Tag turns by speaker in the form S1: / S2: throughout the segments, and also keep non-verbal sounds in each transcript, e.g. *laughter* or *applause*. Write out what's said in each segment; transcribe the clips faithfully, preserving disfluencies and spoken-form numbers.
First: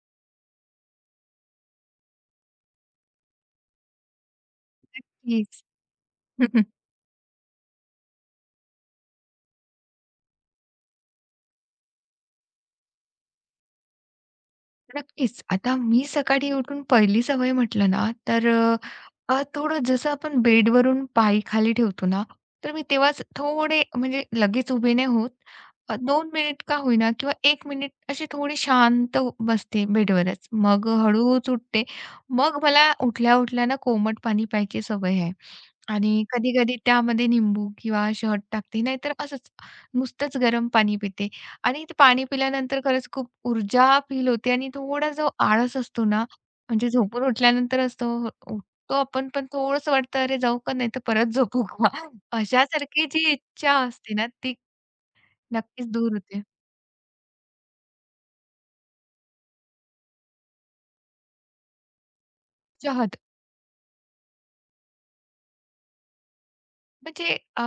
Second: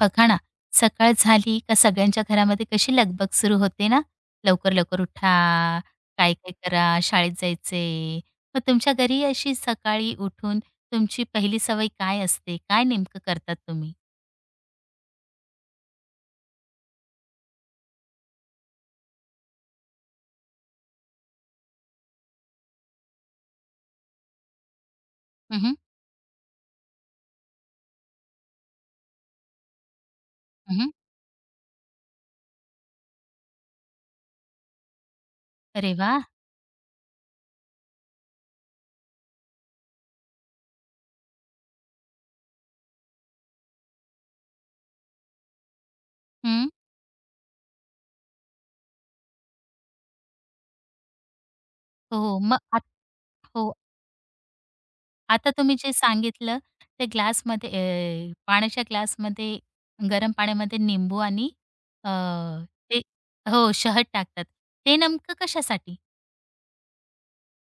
S1: बघा ना, सकाळ झाली का सगळ्यांच्या घरामध्ये कशी लगबग सुरू होते ना, लवकर-लवकर उठा,
S2: नक्कीच.
S1: काय-काय
S2: *laughs*
S1: करा, शाळेत जायचे. मग तुमच्या घरी अशी सकाळी उठून तुमची पहिली सवय काय असते? काय नेमकं करतात तुम्ही?
S2: नक्कीच. आता मी सकाळी उठून पहिली सवय म्हटलं ना, तर अ, अ, थोडं जसं आपण बेडवरून पाय खाली ठेवतो ना, तर मी तेव्हाच थोडे म्हणजे लगेच उभे नाही होत.
S1: हं, हं.
S2: अ, दोन मिनिट का होईना किंवा एक मिनिट अशी थोडी शांत उ- बसते बेडवरच. मग हळूच उठते. मग मला उठल्या-उठल्या ना कोमट पाणी प्यायची सवय आहे
S1: अरे वाह!
S2: आणि कधी-कधी त्यामध्ये निंबू किंवा शहद टाकते. नाहीतर असंच नुसतंच गरम पाणी पिते. आणि ते पाणी पिल्यानंतर खरंच खूप ऊर्जा फील होते आणि थोडा जो आळस असतो ना,
S1: हं.
S2: म्हणजे झोपून उठल्यानंतर असतो उठतो आपण पण थोडंसं वाटतं, "अरे जाऊ का? नाही तर परत झोपू का?"
S1: हो,
S2: *laughs*
S1: हो. मग आत
S2: अशासारखी जी
S1: हो,
S2: इच्छा असते ना, ती
S1: आता तुम्ही
S2: नक्कीच
S1: जे
S2: दूर होते.
S1: सांगितलं ते ग्लासमध्ये, अ, पाण्याच्या ग्लासमध्ये गरम पाण्यामध्ये निंबू आणि, अ, ते
S2: चहा
S1: हो, शहद टाकतात. ते नेमकं कशासाठी?
S2: म्हणजे अ,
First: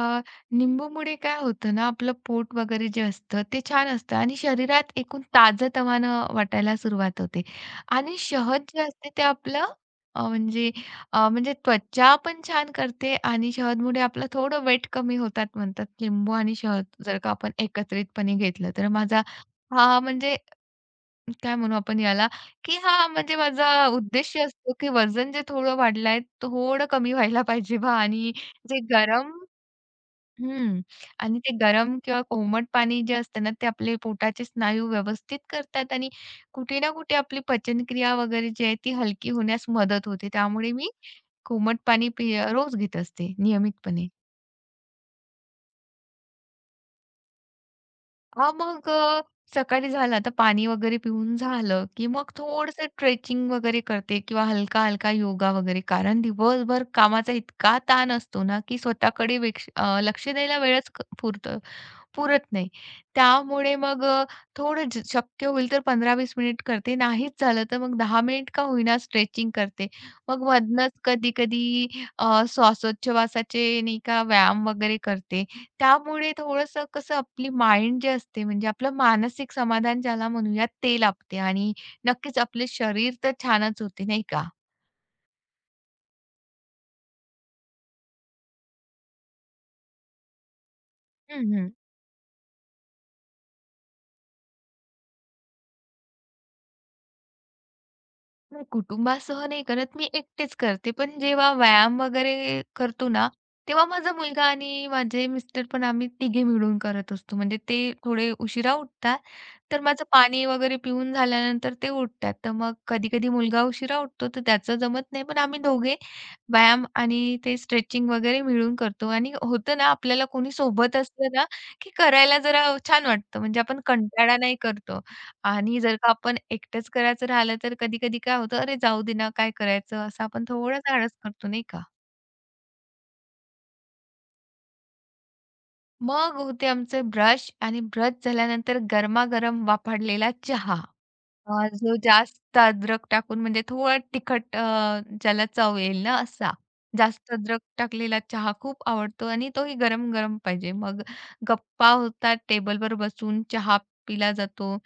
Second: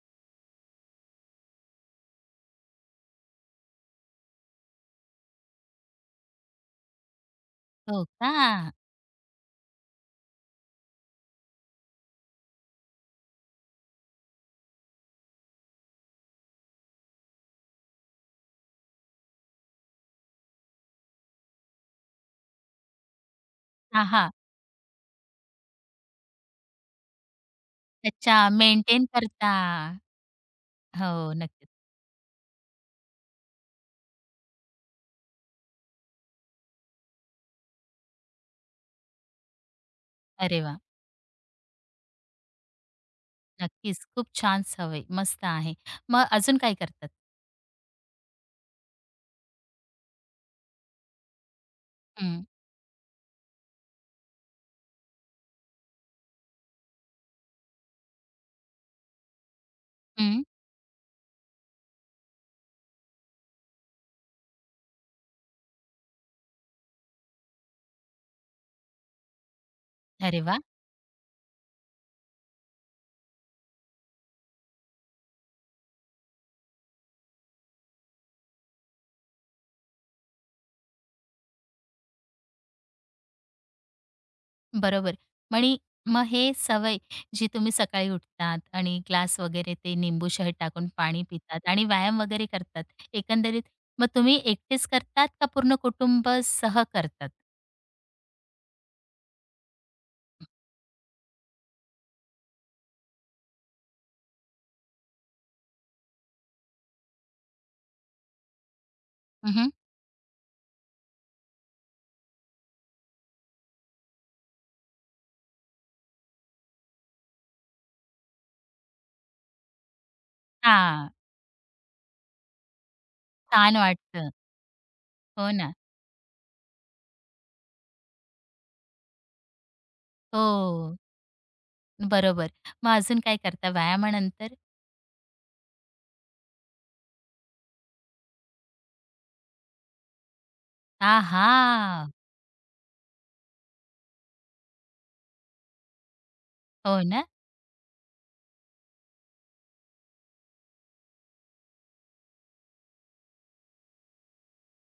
S2: निंबूमुळे काय होतं ना, आपलं पोट वगैरे जे असतं ते छान असतं आणि शरीरात एकूण ताजंतवानं वाटायला सुरुवात होते
S1: हो
S2: आणि
S1: का?
S2: शहद जे असते ते आपलं अ, म्हणजे अ, म्हणजे त्वचा पण छान करते आणि शहदमुळे आपलं थोडं वेट कमी होतात म्हणतात. लिंबू आणि शहद जर का आपण एकत्रितपणे घेतलं तर माझा हा म्हणजे काय म्हणू आपण याला, की हा म्हणजे माझा
S1: हां, हां.
S2: उद्देश असतो, की वजन जे थोडं वाढलंय, थोडं कमी व्हायला पाहिजे बा आणि
S1: अच्छा
S2: जे
S1: मेंटेन
S2: गरम
S1: करता.
S2: हं.
S1: हो,
S2: आणि ते
S1: नक्कीच.
S2: गरम किंवा कोमट पाणी जे असतं ना, ते आपले पोटाचे स्नायू व्यवस्थित करतात आणि कुठे ना कुठे आपली पचनक्रिया वगैरे जी आहे ती हलकी होण्यास मदत होते.
S1: अरे
S2: त्यामुळे
S1: वाह!
S2: मी कोमट पाणी पिय रोज घेत असते
S1: नक्कीच.
S2: नियमितपणे.
S1: खूप छान सवय. मस्त आहे. मग अजून काय करतात?
S2: हां, मग अ, सकाळी झालं आता पाणी वगैरे पिऊन झालं, की मग
S1: हं,
S2: थोडंसं स्ट्रेचिंग वगैरे करते किंवा हलका-हलका योगा वगैरे. कारण दिवसभर कामाचा इतका ताण असतो ना, की स्वतःकडे वेक्ष अ, लक्ष
S1: हं.
S2: द्यायला वेळच क पुरत पुरत नाही. त्यामुळे मग अ, थोडं ज शक्य होईल तर पंधरा ते वीस मिनिट करते. नाहीच झालं तर मग दहा मिनिट का होईना स्ट्रेचिंग करते.
S1: अरे
S2: मग
S1: वाह!
S2: मधनंच कधी-कधी अ, श्वासोच्छवासाचे नाही का व्यायाम वगैरे करते. त्यामुळे थोडंसं कसं आपली माइंड जे असते म्हणजे आपलं मानसिक समाधान ज्याला म्हणूया ते लाभते आणि नक्कीच आपले शरीर तर छानच होते, नाही का?
S1: बरोबर. म्हणी मग हे सवय जी तुम्ही सकाळी उठतात आणि ग्लास वगैरे ते निंबू शहद टाकून पाणी पितात
S2: हं,
S1: आणि व्यायाम वगैरे करतात. एकंदरीत मग तुम्ही एकटेच करतात का पूर्ण कुटुंब सह करतात?
S2: नाही, कुटुंबासह नाही करत. मी एकटेच करते. पण जेव्हा व्यायाम वगैरे करतो ना, तेव्हा माझा मुलगा आणि माझे मिस्टर पण आम्ही तिघे मिळून करत असतो. म्हणजे ते थोडे उशिरा उठतात.
S1: हं, हं.
S2: तर माझं पाणी वगैरे पिऊन झाल्यानंतर ते उठतात. तर मग कधी-कधी मुलगा उशिरा उठतो, तर त्याचं जमत नाही. पण आम्ही दोघे व्यायाम आणि ते स्ट्रेचिंग वगैरे मिळून करतो. आणि होतं ना, आपल्याला कोणी सोबत असलं ना, की करायला जरा छान वाटतं. म्हणजे
S1: छान
S2: आपण
S1: वाटतं.
S2: कंटाळा नाही करतो.
S1: हो ना.
S2: आणि जर का आपण एकटंच करायचं राहिलं, तर कधी-कधी काय होतं, "अरे, जाऊ दे ना, काय करायचं?" असं आपण थोडाच
S1: हो.
S2: आळस करतो, नाही का?
S1: बरोबर. मग अजून काय करता व्यायामानंतर?
S2: मग होते आमचे ब्रश आणि ब्रश झाल्यानंतर गरमागरम वापरलेला चहा. अ, जो
S1: आहा!
S2: जास्त अद्रक टाकून म्हणजे थोडा तिखट अ, ज्याला चव येईल ना असा.
S1: हो ना?
S2: जास्त अद्रक टाकलेला चहा खूप आवडतो आणि तोही गरम-गरम पाहिजे. मग गप्पा होतात, टेबलवर बसून चहा पिला जातो.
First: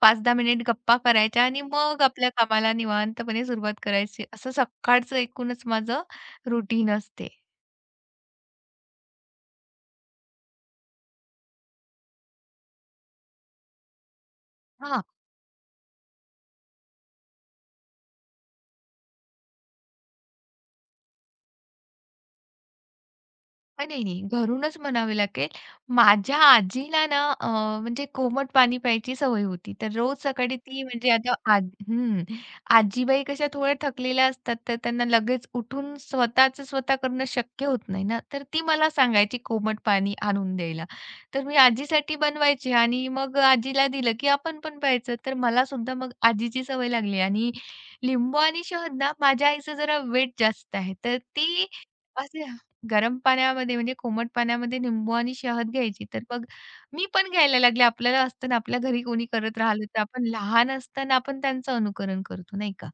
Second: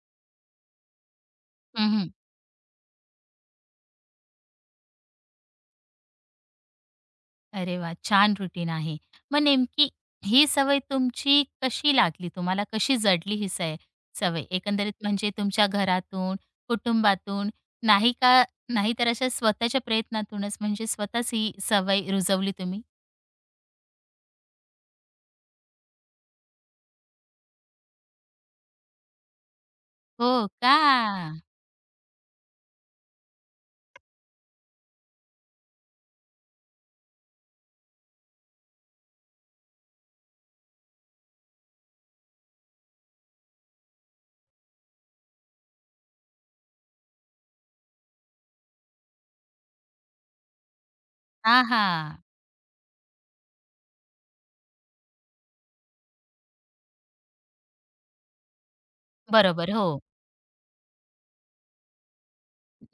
S2: पाच ते दहा मिनिट गप्पा करायच्या आणि
S1: हं,
S2: मग
S1: हं.
S2: आपल्या कामाला निवांतपणे सुरुवात करायची. असं सकाळचं एकूणच माझं रुटीन असते.
S1: अरे वाह! छान रुटीन आहे. मग नेमकी ही सवय तुमची कशी लागली तुम्हाला? कशी जडली ही सय सवय? एकंदरीत
S2: हां.
S1: म्हणजे तुमच्या घरातून, कुटुंबातून, नाही का, नाहीतर अशा स्वतःच्या प्रयत्नातूनच म्हणजे स्वतःच ही सवय रुजवली तुम्ही?
S2: अ, नाही, नाही. घरूनच म्हणावे लागेल. माझ्या आजीला ना अ, म्हणजे कोमट पाणी प्यायची सवय होती. तर रोज
S1: हो
S2: सकाळी
S1: का?
S2: ती म्हणजे आता आज हं. आजीबाई कशा थोड्या थकलेल्या असतात, तर त्यांना लगेच उठून स्वतःचं स्वतः करणं शक्य होत नाही ना. तर ती मला सांगायची कोमट पाणी आणून द्यायला. तर मी आजीसाठी बनवायची आणि मग आजीला दिलं, की आपण पण प्यायचं. तर मला सुद्धा मग आजीची सवय लागली आणि लिंबू आणि शहद ना माझ्या आईचं जरा वेट जास्त आहे. तर
S1: हां,
S2: ती
S1: हां.
S2: गरम पाण्यामध्ये म्हणजे कोमट पाण्यामध्ये लिंबू आणि शहद घ्यायची. तर मग मी पण घ्यायला लागले. आपल्याला असतं ना, आपल्या घरी कोणी करत
S1: बरोबर.
S2: राहिलं
S1: हो.
S2: तर आपण लहान असताना आपण त्यांचं अनुकरण करतो, नाही का?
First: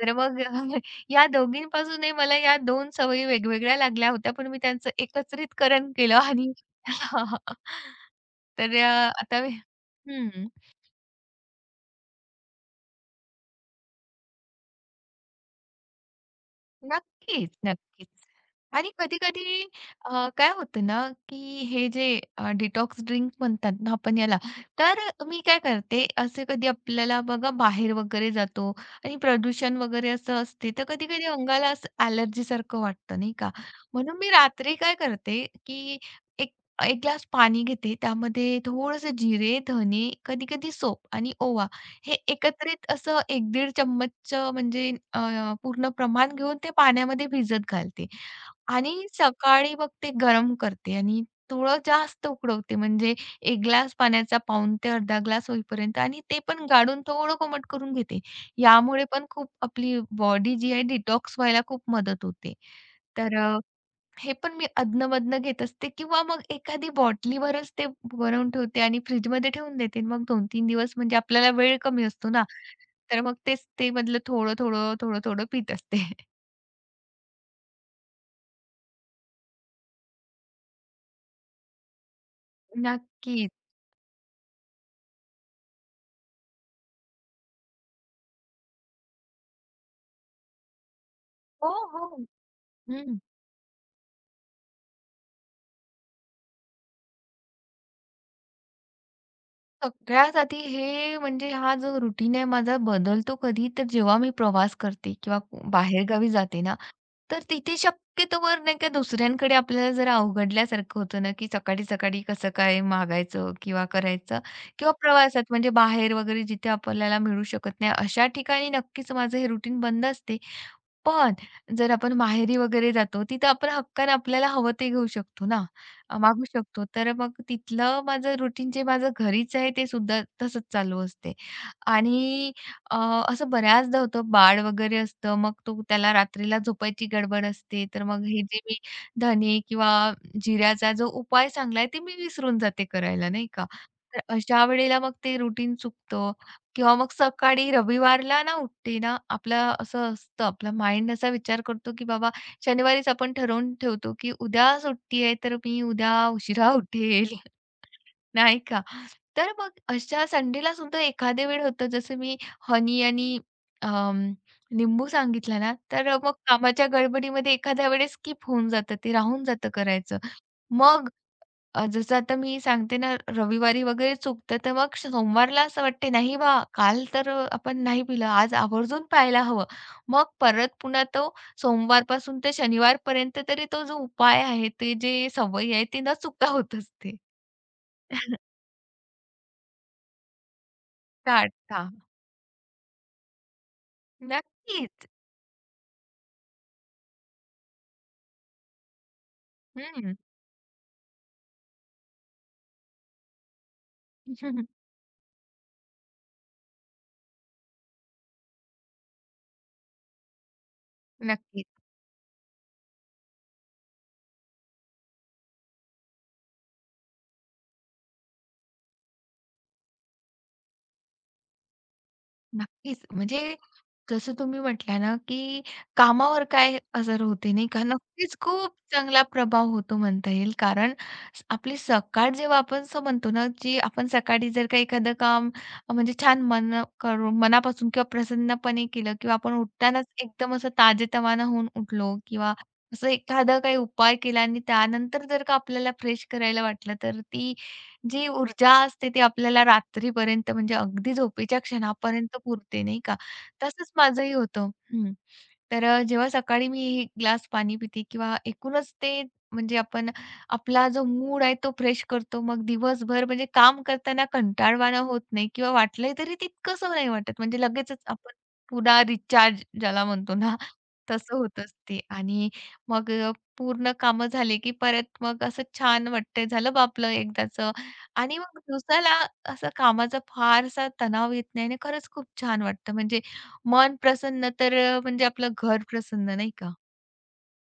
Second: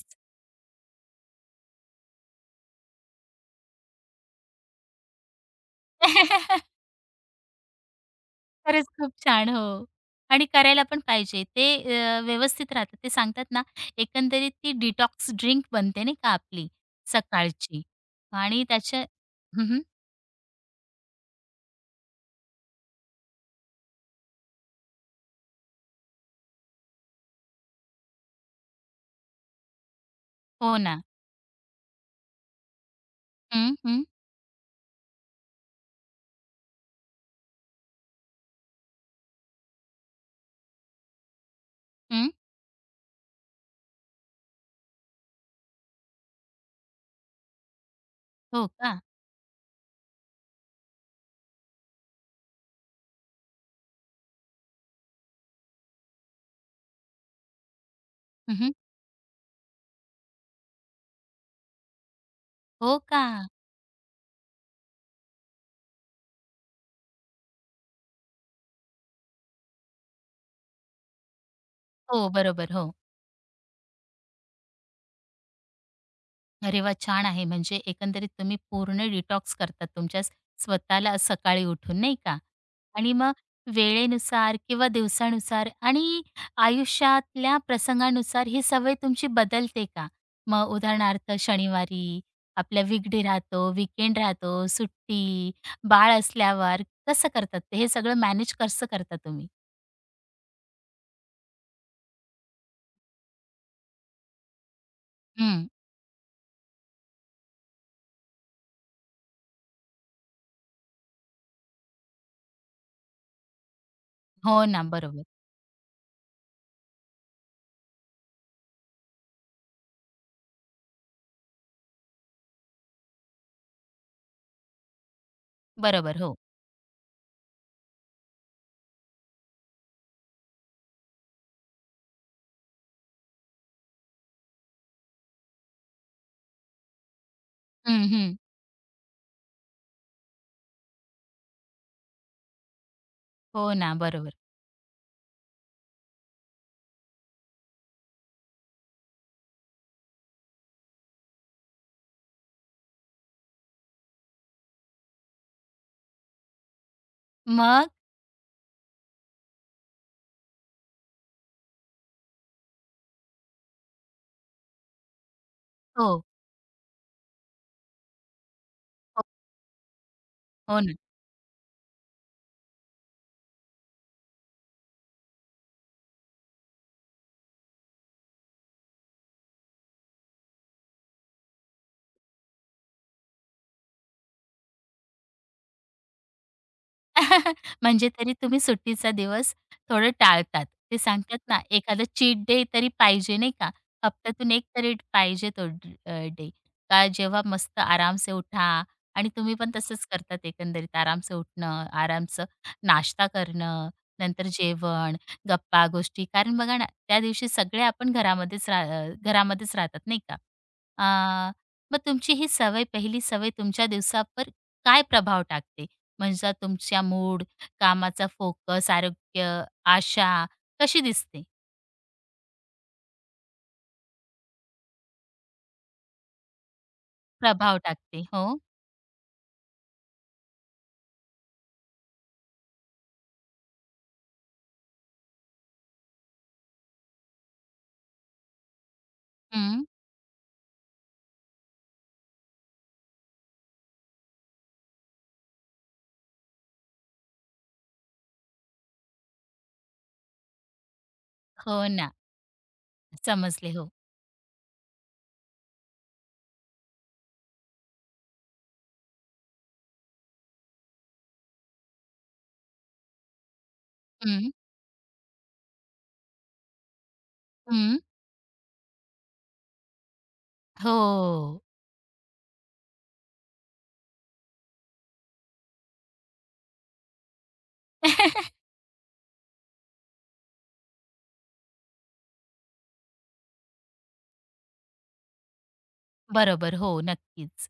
S2: तर मग *laughs* या दोघींपासूनही मला या दोन सवयी वेगवेगळ्या लागल्या होत्या, पण मी त्यांचं एकत्रितकरण केलं आणि
S1: *laughs*
S2: *laughs* तर
S1: खरंच खूप
S2: अ, आता
S1: छान. हो. आणि
S2: हं.
S1: करायला पण पाहिजे. ते अ, व्यवस्थित राहतं. ते सांगतात ना, एकंदरीत ती डिटॉक्स ड्रिंक बनते नाही का आपली
S2: नक्कीच,
S1: सकाळची
S2: नक्कीच.
S1: आणि
S2: आणि
S1: त्याच्या
S2: कधी-कधी
S1: हं,
S2: अ, काय होतं ना, की हे जे अ, डिटॉक्स ड्रिंक म्हणतात ना आपण याला, तर मी काय करते, असे कधी आपल्याला बघा बाहेर वगैरे जातो आणि प्रदूषण वगैरे असं असते,
S1: हो
S2: तर
S1: ना.
S2: कधी-कधी अंगाला असं ॲलर्जीसारखं वाटतं, नाही का?
S1: हं, हं,
S2: म्हणून मी रात्री काय करते, की एक ग्लास पाणी घेते. त्यामध्ये थोडंसं जिरे, धने, कधी-कधी सोप आणि ओवा हे
S1: हं.
S2: एकत्रित असं एक पंधरा चम्मच म्हणजे अ, पूर्ण प्रमाण घेऊन ते पाण्यामध्ये भिजत घालते
S1: हो
S2: आणि
S1: का?
S2: सकाळी मग ते गरम करते आणि थोडं जास्त उकडवते. म्हणजे एक ग्लास पाण्याचा पाऊण ते अर्धा ग्लास होईपर्यंत आणि ते पण गाळून थोडं कोमट करून घेते.
S1: हं,
S2: यामुळे पण खूप आपली बॉडी जी आहे डिटॉक्स व्हायला खूप मदत होते.
S1: हो का?
S2: तर अ हे पण मी अधनं-मधनं घेत असते किंवा मग एखादी बॉटलीवरच ते बनवून ठेवते आणि फ्रिजमध्ये ठेवून देते. मग दोन ते तीन दिवस म्हणजे आपल्याला वेळ कमी
S1: हो,
S2: असतो ना,
S1: बरोबर. हो.
S2: तर मग तेच ते मधलं थोडं-थोडं, थोडं-थोडं पीत असते. *laughs*
S1: अरे वा छान आहे. म्हणजे एकंदरीत तुम्ही पूर्ण डिटॉक्स करतात तुमच्या स- स्वतःला सकाळी उठून, नाही का? आणि मग
S2: नक्कीच.
S1: वेळेनुसार किंवा दिवसानुसार आणि आयुष्यातल्या प्रसंगानुसार ही सवय तुमची बदलते का? मग उदाहरणार्थ
S2: हो,
S1: शनिवारी
S2: हो.
S1: आपला
S2: हं.
S1: वीकडे राहतो, वीकेंड राहतो, सुट्टी, बाळ असल्यावर कसं करतात ते? हे सगळं मॅनेज कसं करता तुम्ही?
S2: सगळ्यात आधी हे म्हणजे हा जो रुटीन आहे माझा बदलतो कधी तर जेव्हा मी प्रवास करते किंवा
S1: हं.
S2: बाहेरगावी जाते ना, तर तिथे शक्यतोवर नाही का दुसऱ्यांकडे आपल्याला जरा अवघडल्यासारखं होतं ना, की सकाळी-सकाळी कसं काय मागायचं किंवा करायचं
S1: हो ना.
S2: किंवा
S1: बरोबर.
S2: प्रवासात म्हणजे बाहेर वगैरे जिथे आपल्याला मिळू शकत नाही, अशा ठिकाणी नक्कीच माझं हे रुटीन बंद असते. पण जर आपण माहेरी वगैरे जातो, तिथं आपण हक्कानं आपल्याला हवं ते घेऊ शकतो ना,
S1: बरोबर.
S2: अ,
S1: हो.
S2: मागू शकतो. तर मग तिथलं माझं रुटीन जे माझं घरीच आहे ते सुद्धा तसंच चालू असते. आणि अ, असं बऱ्याचदा होतं बाळ वगैरे असतं, मग तो त्याला रात्रीला झोपायची गडबड असते. तर
S1: हं,
S2: मग
S1: हं.
S2: हे जे मी धने किंवा जिऱ्याचा जो उपाय सांगलाय ते मी विसरून जाते करायला, नाही का.
S1: हो ना.
S2: तर
S1: बरोबर.
S2: अशा वेळेला मग ते रुटीन चुकतं किंवा मग सकाळी रविवारला ना उठते ना, आपलं असं असतं, आपला माइंड असा विचार करतो, की बाबा शनिवारीच आपण ठरवून ठेवतो, की उद्या सुट्टी आहे, तर मी उद्या उशिरा *laughs* उठेल.
S1: मग?
S2: नाही का? तर मग अशा संडेला सुद्धा एखादे वेळ होतं, जसं मी हनी आणि अं, लिंबू सांगितला ना, तर
S1: हो.
S2: मग कामाच्या गडबडीमध्ये एखाद्या वेळेस स्किप होऊन जातं, ते
S1: हो.
S2: राहून जातं करायचं.
S1: हो.
S2: मग अ, जसं आता मी सांगते ना, रविवारी वगैरे चुकतं, तर मग सोमवारला असं वाटते, "नाही बा, काल तर अ, आपण नाही पिलं, आज आवर्जून प्यायला हवं." मग परत पुन्हा तो सोमवारपासून ते शनिवारपर्यंत तरी तो जो उपाय आहे, ते जे सवयी आहे, ती न चुकता होत असते.
S1: *laughs* म्हणजे तरी
S2: *laughs*
S1: तुम्ही सुट्टीचा दिवस थोडं टाळतात. ते सांगतात ना,
S2: टाळता.
S1: एखादा चीट डे तरी पाहिजे नाही का? हप्त्यातून एक तरी
S2: नक्कीच.
S1: पाहिजे तो ड अ, डे. का जेव्हा मस्त आरामसे उठा आणि तुम्ही पण तसंच
S2: हं.
S1: करतात एकंदरीत आरामचं उठणं, आरामचं नाश्ता करणं, नंतर
S2: *laughs*
S1: जेवण, गप्पा-गोष्टी. कारण बघा ना, त्या दिवशी सगळे आपण घरामध्येच रा अ, घरामध्येच राहतात नाही का? अ,
S2: नक्कीच,
S1: मग तुमची ही सवय पहिली सवय तुमच्या दिवसावर काय प्रभाव टाकते? म्हणजे तुमच्या मूड, कामाचा फोकस, आरोग्य, आशा कशी दिसते?
S2: नक्कीच. म्हणजे जसं तुम्ही म्हटल्या ना, की कामावर काय असर होते नाही
S1: प्रभाव
S2: का?
S1: टाकते.
S2: नक्कीच
S1: हो.
S2: खूप चांगला प्रभाव होतो म्हणता येईल. कारण स- आपली सकाळ जेव्हा आपण असं म्हणतो ना, जी आपण सकाळी जर का एखादं काम अ, म्हणजे छान मन करून मनापासून किंवा प्रसन्नपणे केलं किंवा आपण
S1: हं.
S2: उठतानाच एकदम असं ताजेतवाना होऊन उठलो किंवा असं एखादा काही उपाय केला आणि त्यानंतर जर का आपल्याला फ्रेश करायला वाटलं, तर ती जी ऊर्जा असते ती आपल्याला रात्रीपर्यंत म्हणजे अगदी झोपेच्या
S1: हो ना.
S2: क्षणापर्यंत पुरते नाही का?
S1: समजले. हो.
S2: तसंच माझंही होतं. हं. तर अ, जेव्हा सकाळी मी एक ग्लास पाणी पिते किंवा एकूणच ते म्हणजे आपण आपला जो मूड आहे तो फ्रेश करतो. मग दिवसभर म्हणजे काम करताना
S1: हं.
S2: कंटाळवाणं होत नाही किंवा वाटलंही तरी तितकंसं नाही वाटत. म्हणजे
S1: हं.
S2: लगेचच आपण पुन्हा रिचार्ज ज्याला म्हणतो ना,
S1: हो.
S2: तसं होतंच ते. आणि मग अ, पूर्ण कामं झाले की परत मग असं छान वाटतंय, झालं बा आपलं एकदाचं. आणि मग
S1: *laughs*
S2: दिवसाला असा कामाचा फारसा तणाव येत नाही आणि खरंच खूप छान वाटतं. म्हणजे मन प्रसन्न तर अ, म्हणजे आपलं घर प्रसन्न नाही का?
S1: बरोबर. हो, नक्कीच.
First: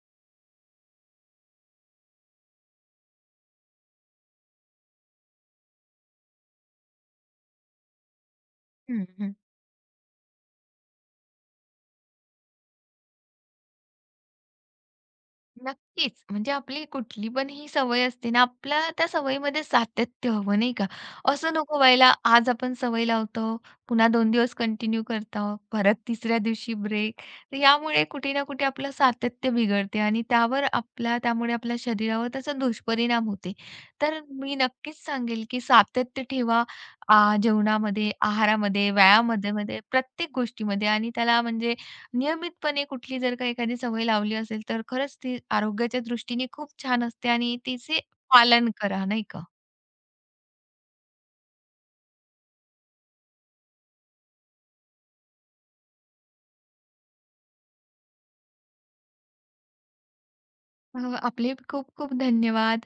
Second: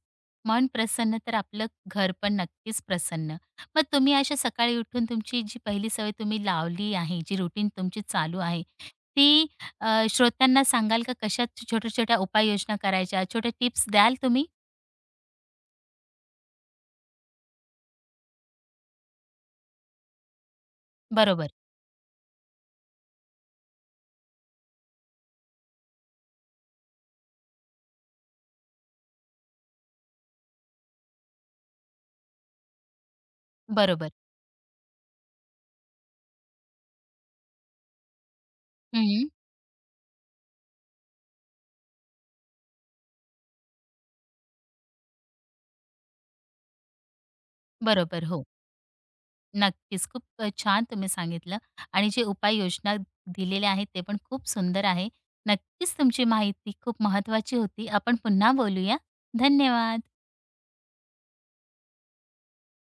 S1: मन प्रसन्न तर आपलं घर पण नक्कीच प्रसन्न. मग तुम्ही अशा सकाळी उठून तुमची जी पहिली सवय तुम्ही लावली आहे, जी रुटीन तुमची चालू आहे,
S2: हं, हं.
S1: ती अ, श्रोत्यांना सांगाल का कशा छोट्या-छोट्या उपाययोजना करायच्या, छोट्या टिप्स द्याल तुम्ही?
S2: नक्कीच. म्हणजे आपली कुठली पण ही सवय असते ना, आपल्या त्या सवयीमध्ये सातत्य हवं, नाही का?
S1: बरोबर.
S2: असं नको व्हायला, आज आपण सवय लावतो, पुन्हा दोन दिवस कंटिन्यू करतो, परत तिसऱ्या दिवशी ब्रेक. तर यामुळे कुठे ना कुठे आपलं सातत्य बिघडते आणि त्यावर आपल्या त्यामुळे आपल्या शरीरावर त्याचा दुष्परिणाम होते.
S1: बरोबर.
S2: तर मी नक्कीच सांगेल, की सातत्य ठेवा आ, जेवणामध्ये, आहारामध्ये,
S1: हं.
S2: व्यायामामध्ये मध्ये प्रत्येक गोष्टीमध्ये आणि त्याला म्हणजे नियमितपणे कुठली जर का एखादी सवय लावली असेल, तर खरंच ती आरोग्याच्या दृष्टीने खूप छान असते आणि तिचे
S1: बरोबर, हो.
S2: पालन करा, नाही का?
S1: नक्कीच. खूप अ, छान तुम्ही सांगितलं आणि जे उपाययोजना दिलेल्या आहेत ते पण खूप सुंदर आहे. नक्कीच तुमची माहिती खूप महत्वाची होती. आपण पुन्हा बोलूया. धन्यवाद.
S2: अ, आपले खूप खूप धन्यवाद.